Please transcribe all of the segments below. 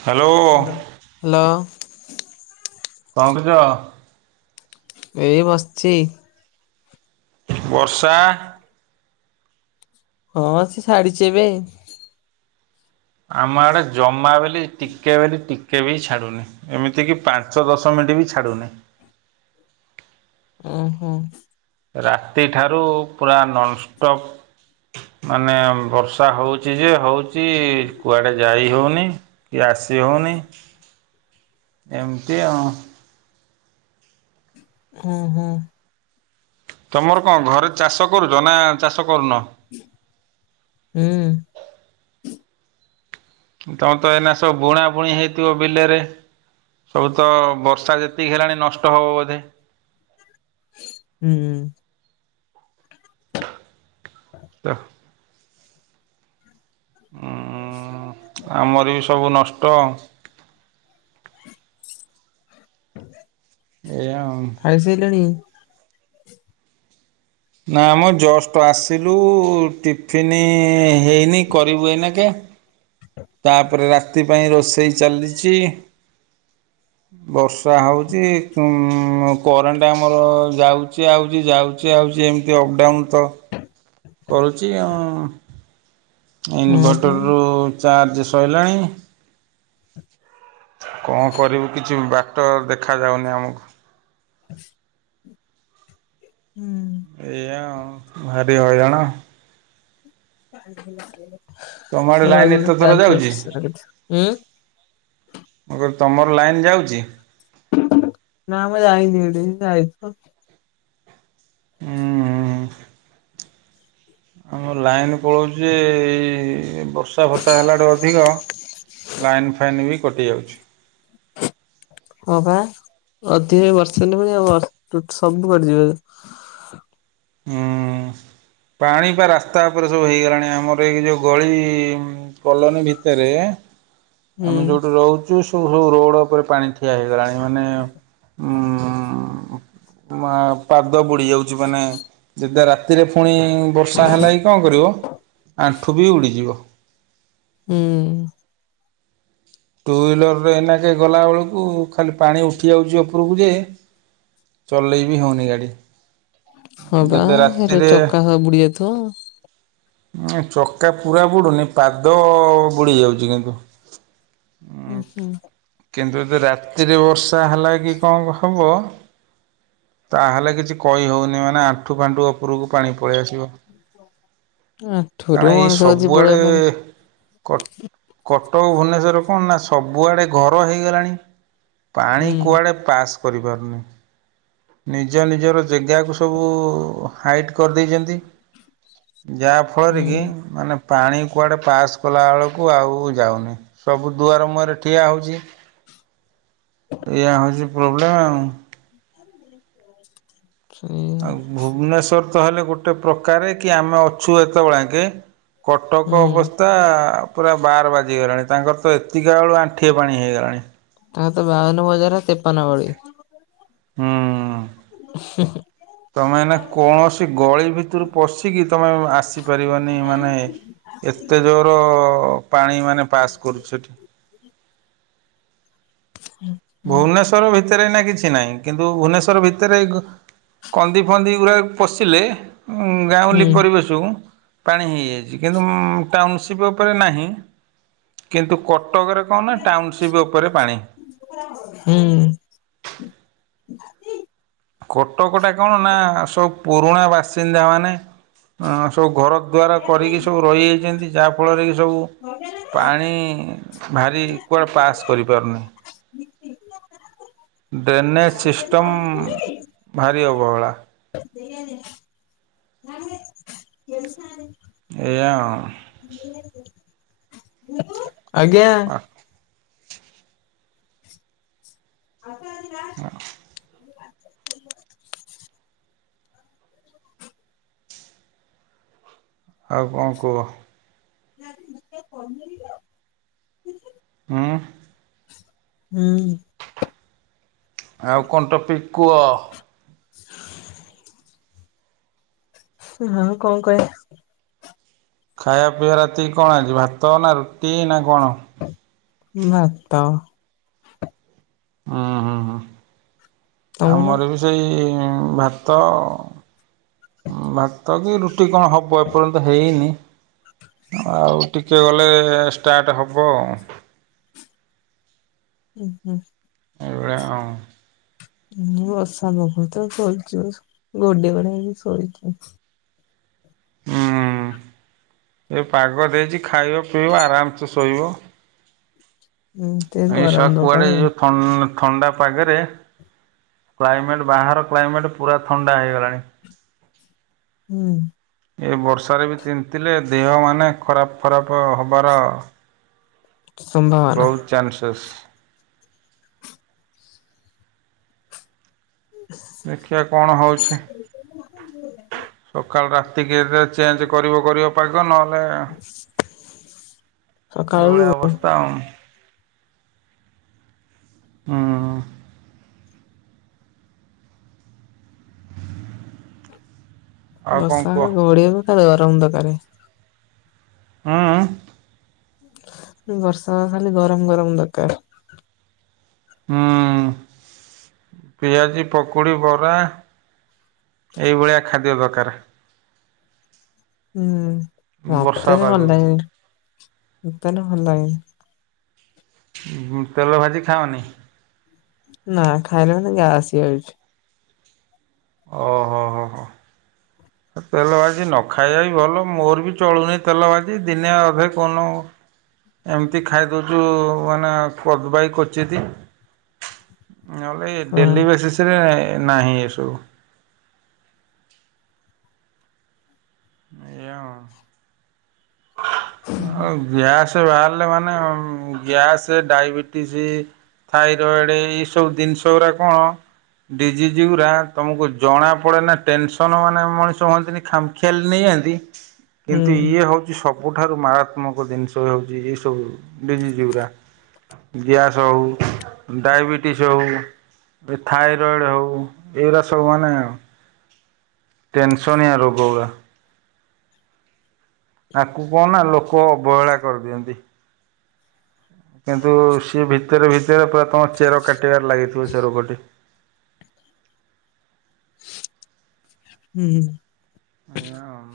Hello hall hello. କଣ କରୁଚ? ଏଇ ବସିଛି। ବର୍ଷା। ହଁ ସେ ଛାଡିଛି ଏବେ। ଆମ ଆଡେ ଜମା ବେଲି ଟିକେ ବେଲି ଟିକେ ବି ଛାଡୁନି। ଏମିତି କି ପାଞ୍ଚ ଦଶ ମିନିଟ୍ ବି ଛାଡୁନି। ଉ ହୁଁ। ରାତିଠାରୁ ପୁରା ନନ୍ଷ୍ଟପ୍ ମାନେ ବର୍ଷା ହଉଚି ଯେ ହଉଚି କୁଆଡେ ଯାଇ ହଉନି। ଆସି ହେଉନି ଏମିତି ଆଉ। ହୁଁ ହୁଁ। ତମର କଣ ଘରେ ଚାଷ କରୁଛ ନା ଚାଷ କରୁନ? ହୁଁ। ତମର ତ ଏଇନା ସବୁ ବୁଣା ବୁଣି ହେଇଥିବ ବିଲରେ? ସବୁ ତ ବର୍ଷା ଯେତିକି ହେଲାଣି ନଷ୍ଟ ହେବ ବୋଧେ। ହୁଁ। [inaudible] [unintelligible] ଉ ଆମର ବି ସବୁ ନଷ୍ଟ ଆଉ। ଏୟା ଆଉ। ଖାଇସାରିଲଣି? ନା ମ ଜଷ୍ଟ ଆସିଲୁ ଟିଫିନ୍ ହେଇନି କରିବୁ ଏଇନା କେ। ତାପରେ ରାତି ପାଇଁ ରୋଷେଇ ଚାଲିଚି ବର୍ଷ ବର୍ଷା ହେଉଛିକୁମ କରେଣ୍ଟ ଆମର ଯାଉଛି ଆଉଛି ଯାଉଛି ଆଉଛି ଏମିତି ଅପଡ଼ାଉନ୍ ତ କରୁଛି ଆଉ ହଁ ପା ଇନ୍ଭେଟରରୁୁ ଚାର୍ଜ ସରିଲାଣି। କଣ କରିବୁ କିଛି ବାଟ ଦେଖା ଯାଉନି ଆମକୁ। [inaudible] ହୁଁ। ଏଇଆ ଆଉ ଭାରି ହଇରାଣ। ତମ ଆଡେ ଲାଇନ ଏତେ ଥର ଯାଉଛି? [unintelligible] ମୁଁ କହିଲି ତମର ଲାଇନ୍ ଯାଉଛି। ନା ମୁଁ ଜାଣିନି। [unintelligible] ସେତ ଆଇଥବ। ହୁଁ ହୁଁ। ଆମ ଲାଇନ୍ ପଳଉଛି ଜେ ବର୍ଷା ଫର୍ଷା ହେଲାଠୁ ଅଧିକ। ଲାଇନ୍ ଫାଇନ୍ ବି କଟିଯାଉଛି। ହଁ ବା ଅଧିକ ବର୍ଷା। [unintelligible] ହୁଁ। ପାଣି ପା ରାସ୍ତା ଉପରେ ସବୁ ହେଇଗଲାଣି ଆମର ଏଇ ଯୋଉ ଗଳି କଲୋନୀ ଭିତେରେ ହୁଁ ଆମେ ଯୋଉଠି ରହୁ- ଚୁ ସବୁ ସବୁ ରୋଡ଼ ଉପରେ ପାଣି ଠିଆ ହେଇଗଲାଣି ମାନେ ଉଁ ଉଁ ଉଁ ଉଁ ମା ପାଦ ବୁଡ଼ି ଯାଉଚି ମାନେ ଯେନ୍ତିଆ ରାତିରେ ଫୁଣି ଇଁ ବର୍ଷା ହେଲା କିି କଣ କରିବ ଆଣ୍ଠୁ ବି ଉଡ଼ିଯିବ। ଉଁ ଟୁହିଲର ରେ ଏଇନା ଜେ ଗଲାବଳକୁ ଖାଲି ପାଣି ଉଠି ଯାଉଚି ଓପରୁକୁ ଯେ ଚଲେଇ ବି ହଉନି ଗାଡ଼ି। ହଁ ବା ଯଦି ହେରା ରାତିରେ ଚକା ସହ ବୁଡ଼ି ଯାଉଥୁବ। ନାଇଁ ଚକା ପୁରା ବୁଡ଼ୁନି ପାଦ ଅ ଅ ଅ ବୁଡ଼ି ଯାଉଚି କିନ୍ତୁ। ଉଁ ହୁଁ କିନ୍ତୁ ଯଦି ରାତିରେ ବର୍ଷା ହେଲା କି କଣ ହବ ତାହେଲେ କିଛି କହିହଉନି ମାନେ ଆଣ୍ଠୁ ଫାଣ୍ଠୁ ଓପୁରୁକୁ ପାଣି ପଳେଇ ଆସିବ। କାରଣ ଏଠୁରୁ ମଣିଷ ଆଜି ପଳେଇବା ପାଣି କଟ କଟକ ଭୁବନେଶ୍ୱର କଣ ନା ସବୁଆଡ଼େ ଘର ହେଇଗଲାଣି। ପାଣି ହୁଁ କୁଆଡେ ପାସ୍ କରିପାରୁନି ନିଜ ନିଜର ଜେଗାକୁ ସବୁ ଉ ଉ ହାଇଟ୍ କରିଦେଇଚନ୍ତି ଯାହା ଫଳରେକି ହୁଁ ମାନେ ପାଣି କୁଆଡ଼େ ପାସ୍ କଲାବେଳକୁ ଆଉ ଯାଉନି ସବୁ ଦୁଆର ମୁହଁରେ ଠିଆ ହଉଚି। ଏଇୟା ହଉଚି ପ୍ରୋବ୍ଲେମ ଆଉ। ସେଇଆ। ଆଉ ଭୁବନେଶ୍ୱର ତ ହେଲେ ଗୋଟେ ପ୍ରକାରେ କି ଆମେ ଅଛୁ ଏତବଳେ ଆଙ୍କେ କଟକ ହୁଁ ଅବସ୍ଥା ଆ ଆ ପୁରା ବାର୍ ବାଜିଗଲାଣି ତାଙ୍କର ତ ଏତିକା ବେଳୁ ଆଣ୍ଠିଏ ପାଣି ହେଇଗଲାଣି। ତାଙ୍କର ତ ବାଉନୁ ବଜାର ତେପନ ଗଳି। ହୁଁ। ହ ତମେ ଏଇନା କୌଣସି ଗଳି ଭିତରୁ ପଶିକି ତମେ ଆଉ ଆସିପାରିବନି ମାନେ ଏତେ ଜୋର ଅ ଅ ଅ ପାଣି ମାନେ ପାସ୍ କରୁଚି ସେଠି। ହୁଁ ଭୁବନେଶ୍ଵର ଭିତେରେ ଏଇନା କିଛି ନାଇଁ କିନ୍ତୁ ଭୁବନେଶ୍ଵର ଭିତେରେ ଗ କନ୍ଦି ଫନ୍ଦି ଗୁରାକୁ ଉଁ ଉଁ ପଶିଲେ ଗାଁଉଲି ପରିବେଶୁକୁ ପାଣି ହେଇଯାଇଚି କିନ୍ତୁ ମ୍ ମ୍ ଟାଉନସିପ୍ ଓପରେ ନାହିଁ କିନ୍ତୁ କଟକରେ କଣ ନା ଟାଉନସିପ୍ ଓପରେ ପାଣି। ହୁଁ। କଟକ ଟା କଣ ନା ସବୁ ପୁରୁଣା ବାସିନ୍ଦା ମାନେ ଅଁ ସବୁ ଘର ଦ୍ୱାର କରିକି ସବୁ ରହିଯାଇଚନ୍ତି ଯାହା ଫଳରେ କି ସବୁ ହଁ ଯା ପାଣି ଭାରି କୁଆଡ଼େ ପାସ୍ କରିପାରୁନି। ଡ୍ରେନେଜ ସିଷ୍ଟମ୍ ଭାରି ଅବହେଳା। ଦେଇଆ ଦେଇଆ। ନାହିଁ ବେ। [unintelligible] ଏଇଆ ଆଉଁ। ହୁଁ ନେବୁ ଆଜ୍ଞା ଆଉ ଆସ ଆଜିବା ହଁ ଆଉ କଣ କୁହ। ଆଉ [unintelligible] କି ହଁ ହୁଁ ଆଉ କଣ ଟପିକ୍ କୁହ। [inaudible] ହଁ କଣ କହିବା। ଖାଇବା ପିଇବା ରାତି କଣ ଆଜି ଭାତ, ନା ରୁଟି ନା କଣ? ଭାତ। ହଁ ହଁ- ହଁ ତମର ଆମର ବି ସେଇ ଭାତ ଭାତ କି ରୁଟି କଣ ହବ ଏପର୍ଯ୍ୟନ୍ତ ହେଇନି। ଆଉ ଟିକେ ଗଲେ ଷ୍ଟାର୍ଟ ହବ ଆଉ। ଉଁ ହୁଁ। ଏଇଭଳିଆ ଆଉ ବର୍ଷା ପକଉଛି ତୋ ସୋଇଛୁ ଘୋଡେଇ ଘୁଡ଼ା ହେଇକି ଶୋଇଛି। ହୁଁ -ଏ ପାଗ ଦେଇଛି ଖାଇବ ପିଇବ ଆରାମସେ ଶୋଇବ। ହୁଁ ଟିକେଗରମ ଦରକାରେ। ଥନ୍‌ ଥଣ୍ଡା ପାଗରେ କ୍ଲାଇମେଟ ବାହାର କ୍ଲାଇମେଟ ପୁରା ଥଣ୍ଡା ହେଇଗଲାଣି। ହୁଁ। ଏ ବର୍ଷାରେ ବି ଚିନ୍ତିଲେ ଦେହ ମାନେ ଖରାପ୍ ଖରାପ୍ ହବାର ସମ୍ଭାବନା ବହୁତ୍ ଚାନ୍ସେସ୍। ଦେଖିଆ କଣ ହେଉଛି। ସକାଳ ରାତିକି ଚେଞ୍ଜ କରିବ କରିବ ପାଗ ନହେଲେ ସକାଳୁ ତଂ ହୁଁ - ହୁଁ - ଆଉ କଣ କୁହ? ବର୍ଷାଙ୍କୁ ଘୋଡେଇବୁ ଖାଲି ଗରମ ଦରକାର। ହଁ ବର୍ଷା କୁ ଖାଲି ଗରମ ଗରମ ଦରକାର। ହୁଁ ପିଆଜି ପକୁଡ଼ି ବରା, ଏଇଭଳିଆ ଖାଦ୍ୟ ଦରକାର। ହୁଁ ବର୍ଷା ମତେରେ ଭଲ ଲାଗେ ପାଗକୁ ମତେରେ ଭଲ ଲାଗେନି ତେଲ ଭାଜି ଖାଅନି। ନା ଖାଇଲେ ମାନେ ଗ୍ୟାସ ହେଇ ଯାଉଛି। ଓହୋ ଓ ହଁ, ହଁ। ତେଲ ଭାଜି ନ ଖାଇବା ବି ଭଲ ମୋର ବି ଚଳୁନି ତେଲ ଭାଜି ଦିନେ ଅଧେ କୋଉଦିନ [inaudible] ଏମିତି ଖାଇଦଉଛୁ ମାନେ କଦବାଇ କୋଚିତ। ନହେଲେ ହଁ ଡେଲି ବେସିସ ରେ ନାହିଁ ଏସବୁ। ଏଇଆ ଉ ଆଉ ଗ୍ୟାସେ ବାହାରିଲେ ମାନେ ଗ୍ୟାସେ ଡାଇବେଟି ଟିସ ଥାଇରଏଡ ଏଇ ସବୁ ଦିନିଷ ଗୁରା କଣ ଡିଜିଜି ଉରା ତମୁକୁ ଜଣାପଡ଼େ ନା ଟେନସନ୍ ମାନେ ମଣିଷ ହୁଅନ୍ତିନି ଖାମଖିଆଲି ନେଇଯାଆନ୍ତି। ହୁଁ କିନ୍ତୁ ଇଏ ହଉଛି ସବ ଠାରୁ ମାରାତ୍ମକ ଦିନିଷ ହଉଛି ଏଇ ସବୁ ଡିଜିଜ୍ ଗୁରା। ଗ୍ୟାସ୍ ହଉ ଡାଇବେଟିସ୍ ହଉ ଏ ଥାଇରଏଡ଼ ହୋଉ, ଏଉରା ସବୁ ମାନେ ଆଉ ଟେନ୍ସନିଆ ରୋଗୋ ଉରା। ତାକୁ ଙ୍କ ନା ଲୋକୋ ଅବହେଳା କରିଦିଅନ୍ତି। କିନ୍ତୁ ସିଏ ଭିତେରେ ଭିତେରେ ପୁରା ତମ ଚେର କାଟିବାରେ ଲାଗିଥିବ ସେ ରୋଗଟି। ହୁଁ ଏଇଆ ଆଉ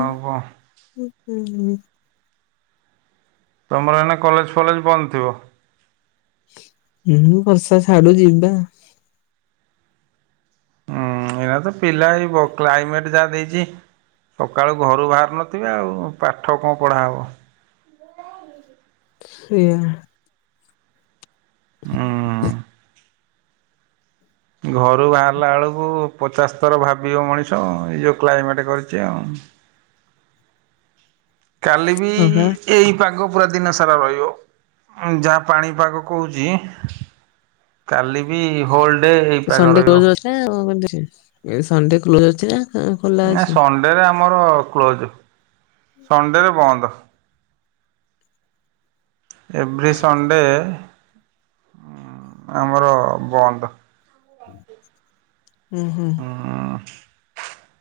ଆଉ କଣ ତମର ଏଇନା କଲେଜ୍ ଫଲେଜ୍ ବନ୍ଦ ଥିବ ହୁଁ ବର୍ଷା ଛାଡ଼ୁ ଯିବା। ହୁଁ ଏଇନା ତ ପିଲା ହେଇବ କ୍ଲାଇମେଟ ଯାହା ଦେଇଚି ସକାଳୁ ଘରୁ ଭାରୁ ନଥିବେ ଆଉ ପାଠ ଙ୍କ ପଢ଼ା ହବ ସେଇୟା। ହୁଁ [inaudible] ଘରୁ ଭାରିଲା ବେଳୁକୁ ପଚାଶ ଥର ଭାବିବ ମଣିଷ, ଏ ଯୋଉ କ୍ଲାଇମେଟ୍ କରିଚି ଆଉ। କାଲି ବି ହଁ ବା ଏଇ ପାଗ ପୁରା ଦିନସାରା ରହିବ, ଯାହା ପାଣିପାଗ କୋହୁଚି- କାଲି ବି ହୋଲଡ଼୍ ସନ୍ଡ଼େ କ୍ଲୋଜ ଅଛି ନା ଙ୍କ କେମିତି ଅଛି? ସନ୍ଡ଼େ କ୍ଲୋଜ ଅଛି ନା ଖୋଲା ଅଛି? ନାଇ ସଣ୍ଡେରେ ନା ଆମର କ୍ଲୋଜ୍ ସଣ୍ଡେ ରେ ବନ୍ଦ। ଏଭ୍ରି ସନ୍ଡ଼େ‌ ଆମର ବନ୍ଦ। ହୁଁ ହୁଁ। ଉ ହୁଁ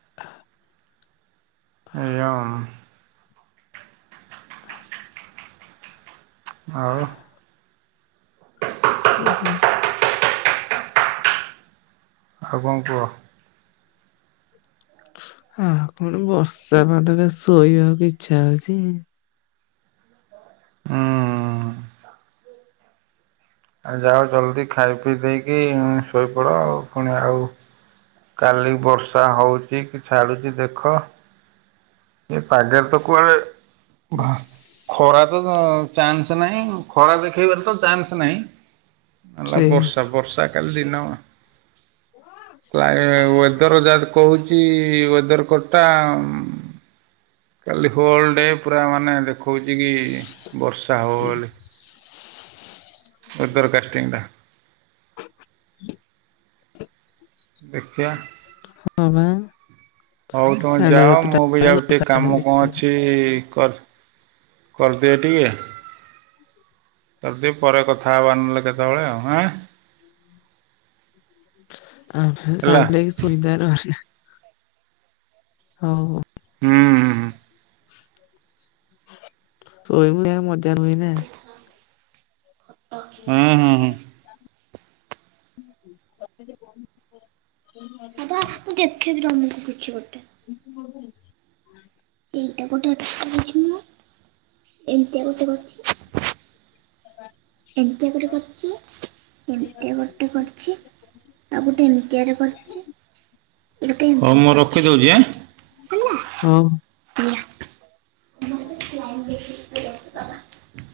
[inaudible] ଏଇଆ ଆଉ। ଆଉ ଓହୋ ଆଉ ଙ୍କ କୁହ ହ କଣ ବର୍ଷା ପାଧରେ ଶୋଇବାକୁ ଇଚ୍ଛା ହଉଛି। ହୁଁ। ଆଉ ଯାଅ ଜଲଦି ଖାଇ ପିଇ ଦେଇକି ଶୋଇପଡ଼ ଆଉ ପୁଣି ଆଉ, କାଲି ବର୍ଷା ହଉଛି କି ଛାଡ଼ୁଛି ଦେଖ। ଏ ପାଗେର ତ କୁଆଡେ଼--ଭ ଖରା ତ ଚାନ୍ସ ନାହିଁ, ଖରା ଦେଖେଇବାର ତ ଚାନ୍ସ ନାହିଁ। ନେ ସେଇଆ ବର୍ଷା ବର୍ଷା କାଲି ଦିନ ପ୍ରାଏ-ୱେ ୱେଦର ଯା କହୁଛି ୱେଦର କଟଟା, କାଲି ହୋଲ୍ ଡେ଼ ପୁରା ମାନେ ଦେଖୋଉଛି କି ବର୍ଷା ହବ ବୋଲି। ୱେଦର କାଷ୍ଟିଙ୍ଗ ଟା [inaudible] ଦେଖିଆ ହଁ ବା ହଉ ତମେ ସାଢେ ଯାଅ। ସାତଟା ମୁଁ ବି ହେଲାଣି ଯାଉଛି ବର୍ଷା ଟିକେ କାମ ଛାଡିନି କଣ ଏପର୍ଯ୍ୟନ୍ତ। ଅଛି କର କରିଦିଅ ଟିକେ। କରଦିଏ ପରେ କଥା ହବା ନହଲେ କେତେବେଳେ ଆଉ, ଆଁ। [inaudible] ହେଲା ଆଉଥରେ [unintelligible] ଶୋଇବାର ବାହାନା, ହଉ ହଉ। ହୁଁ। [unintelligible] ହୁଁ ହୁଁ ହୁଁ ହୁଁ। [unintelligible] ବାବା ଦେଖେଇଦଉନି କିଛି ଗୋଟେ। [inaudible] ଏଇଟା ଗୋଟେ [unintelligible] ଏମତିଆ ଗୋଟେ କରିଚି। ଏମତିଆ ଗୋଟେ କରିଛି। ଆଉ ଗୋଟେ ଏମିତିଆଟେ କରିଚି। ଗୋଟେ ଏମିତି, ହଉ ମୁଁ ରଖି ଦଉଛି ଆଁ। ହେଲା ହଉ। ଲାଇନ ବେଶୀ ପଳଉଚି ବାବା।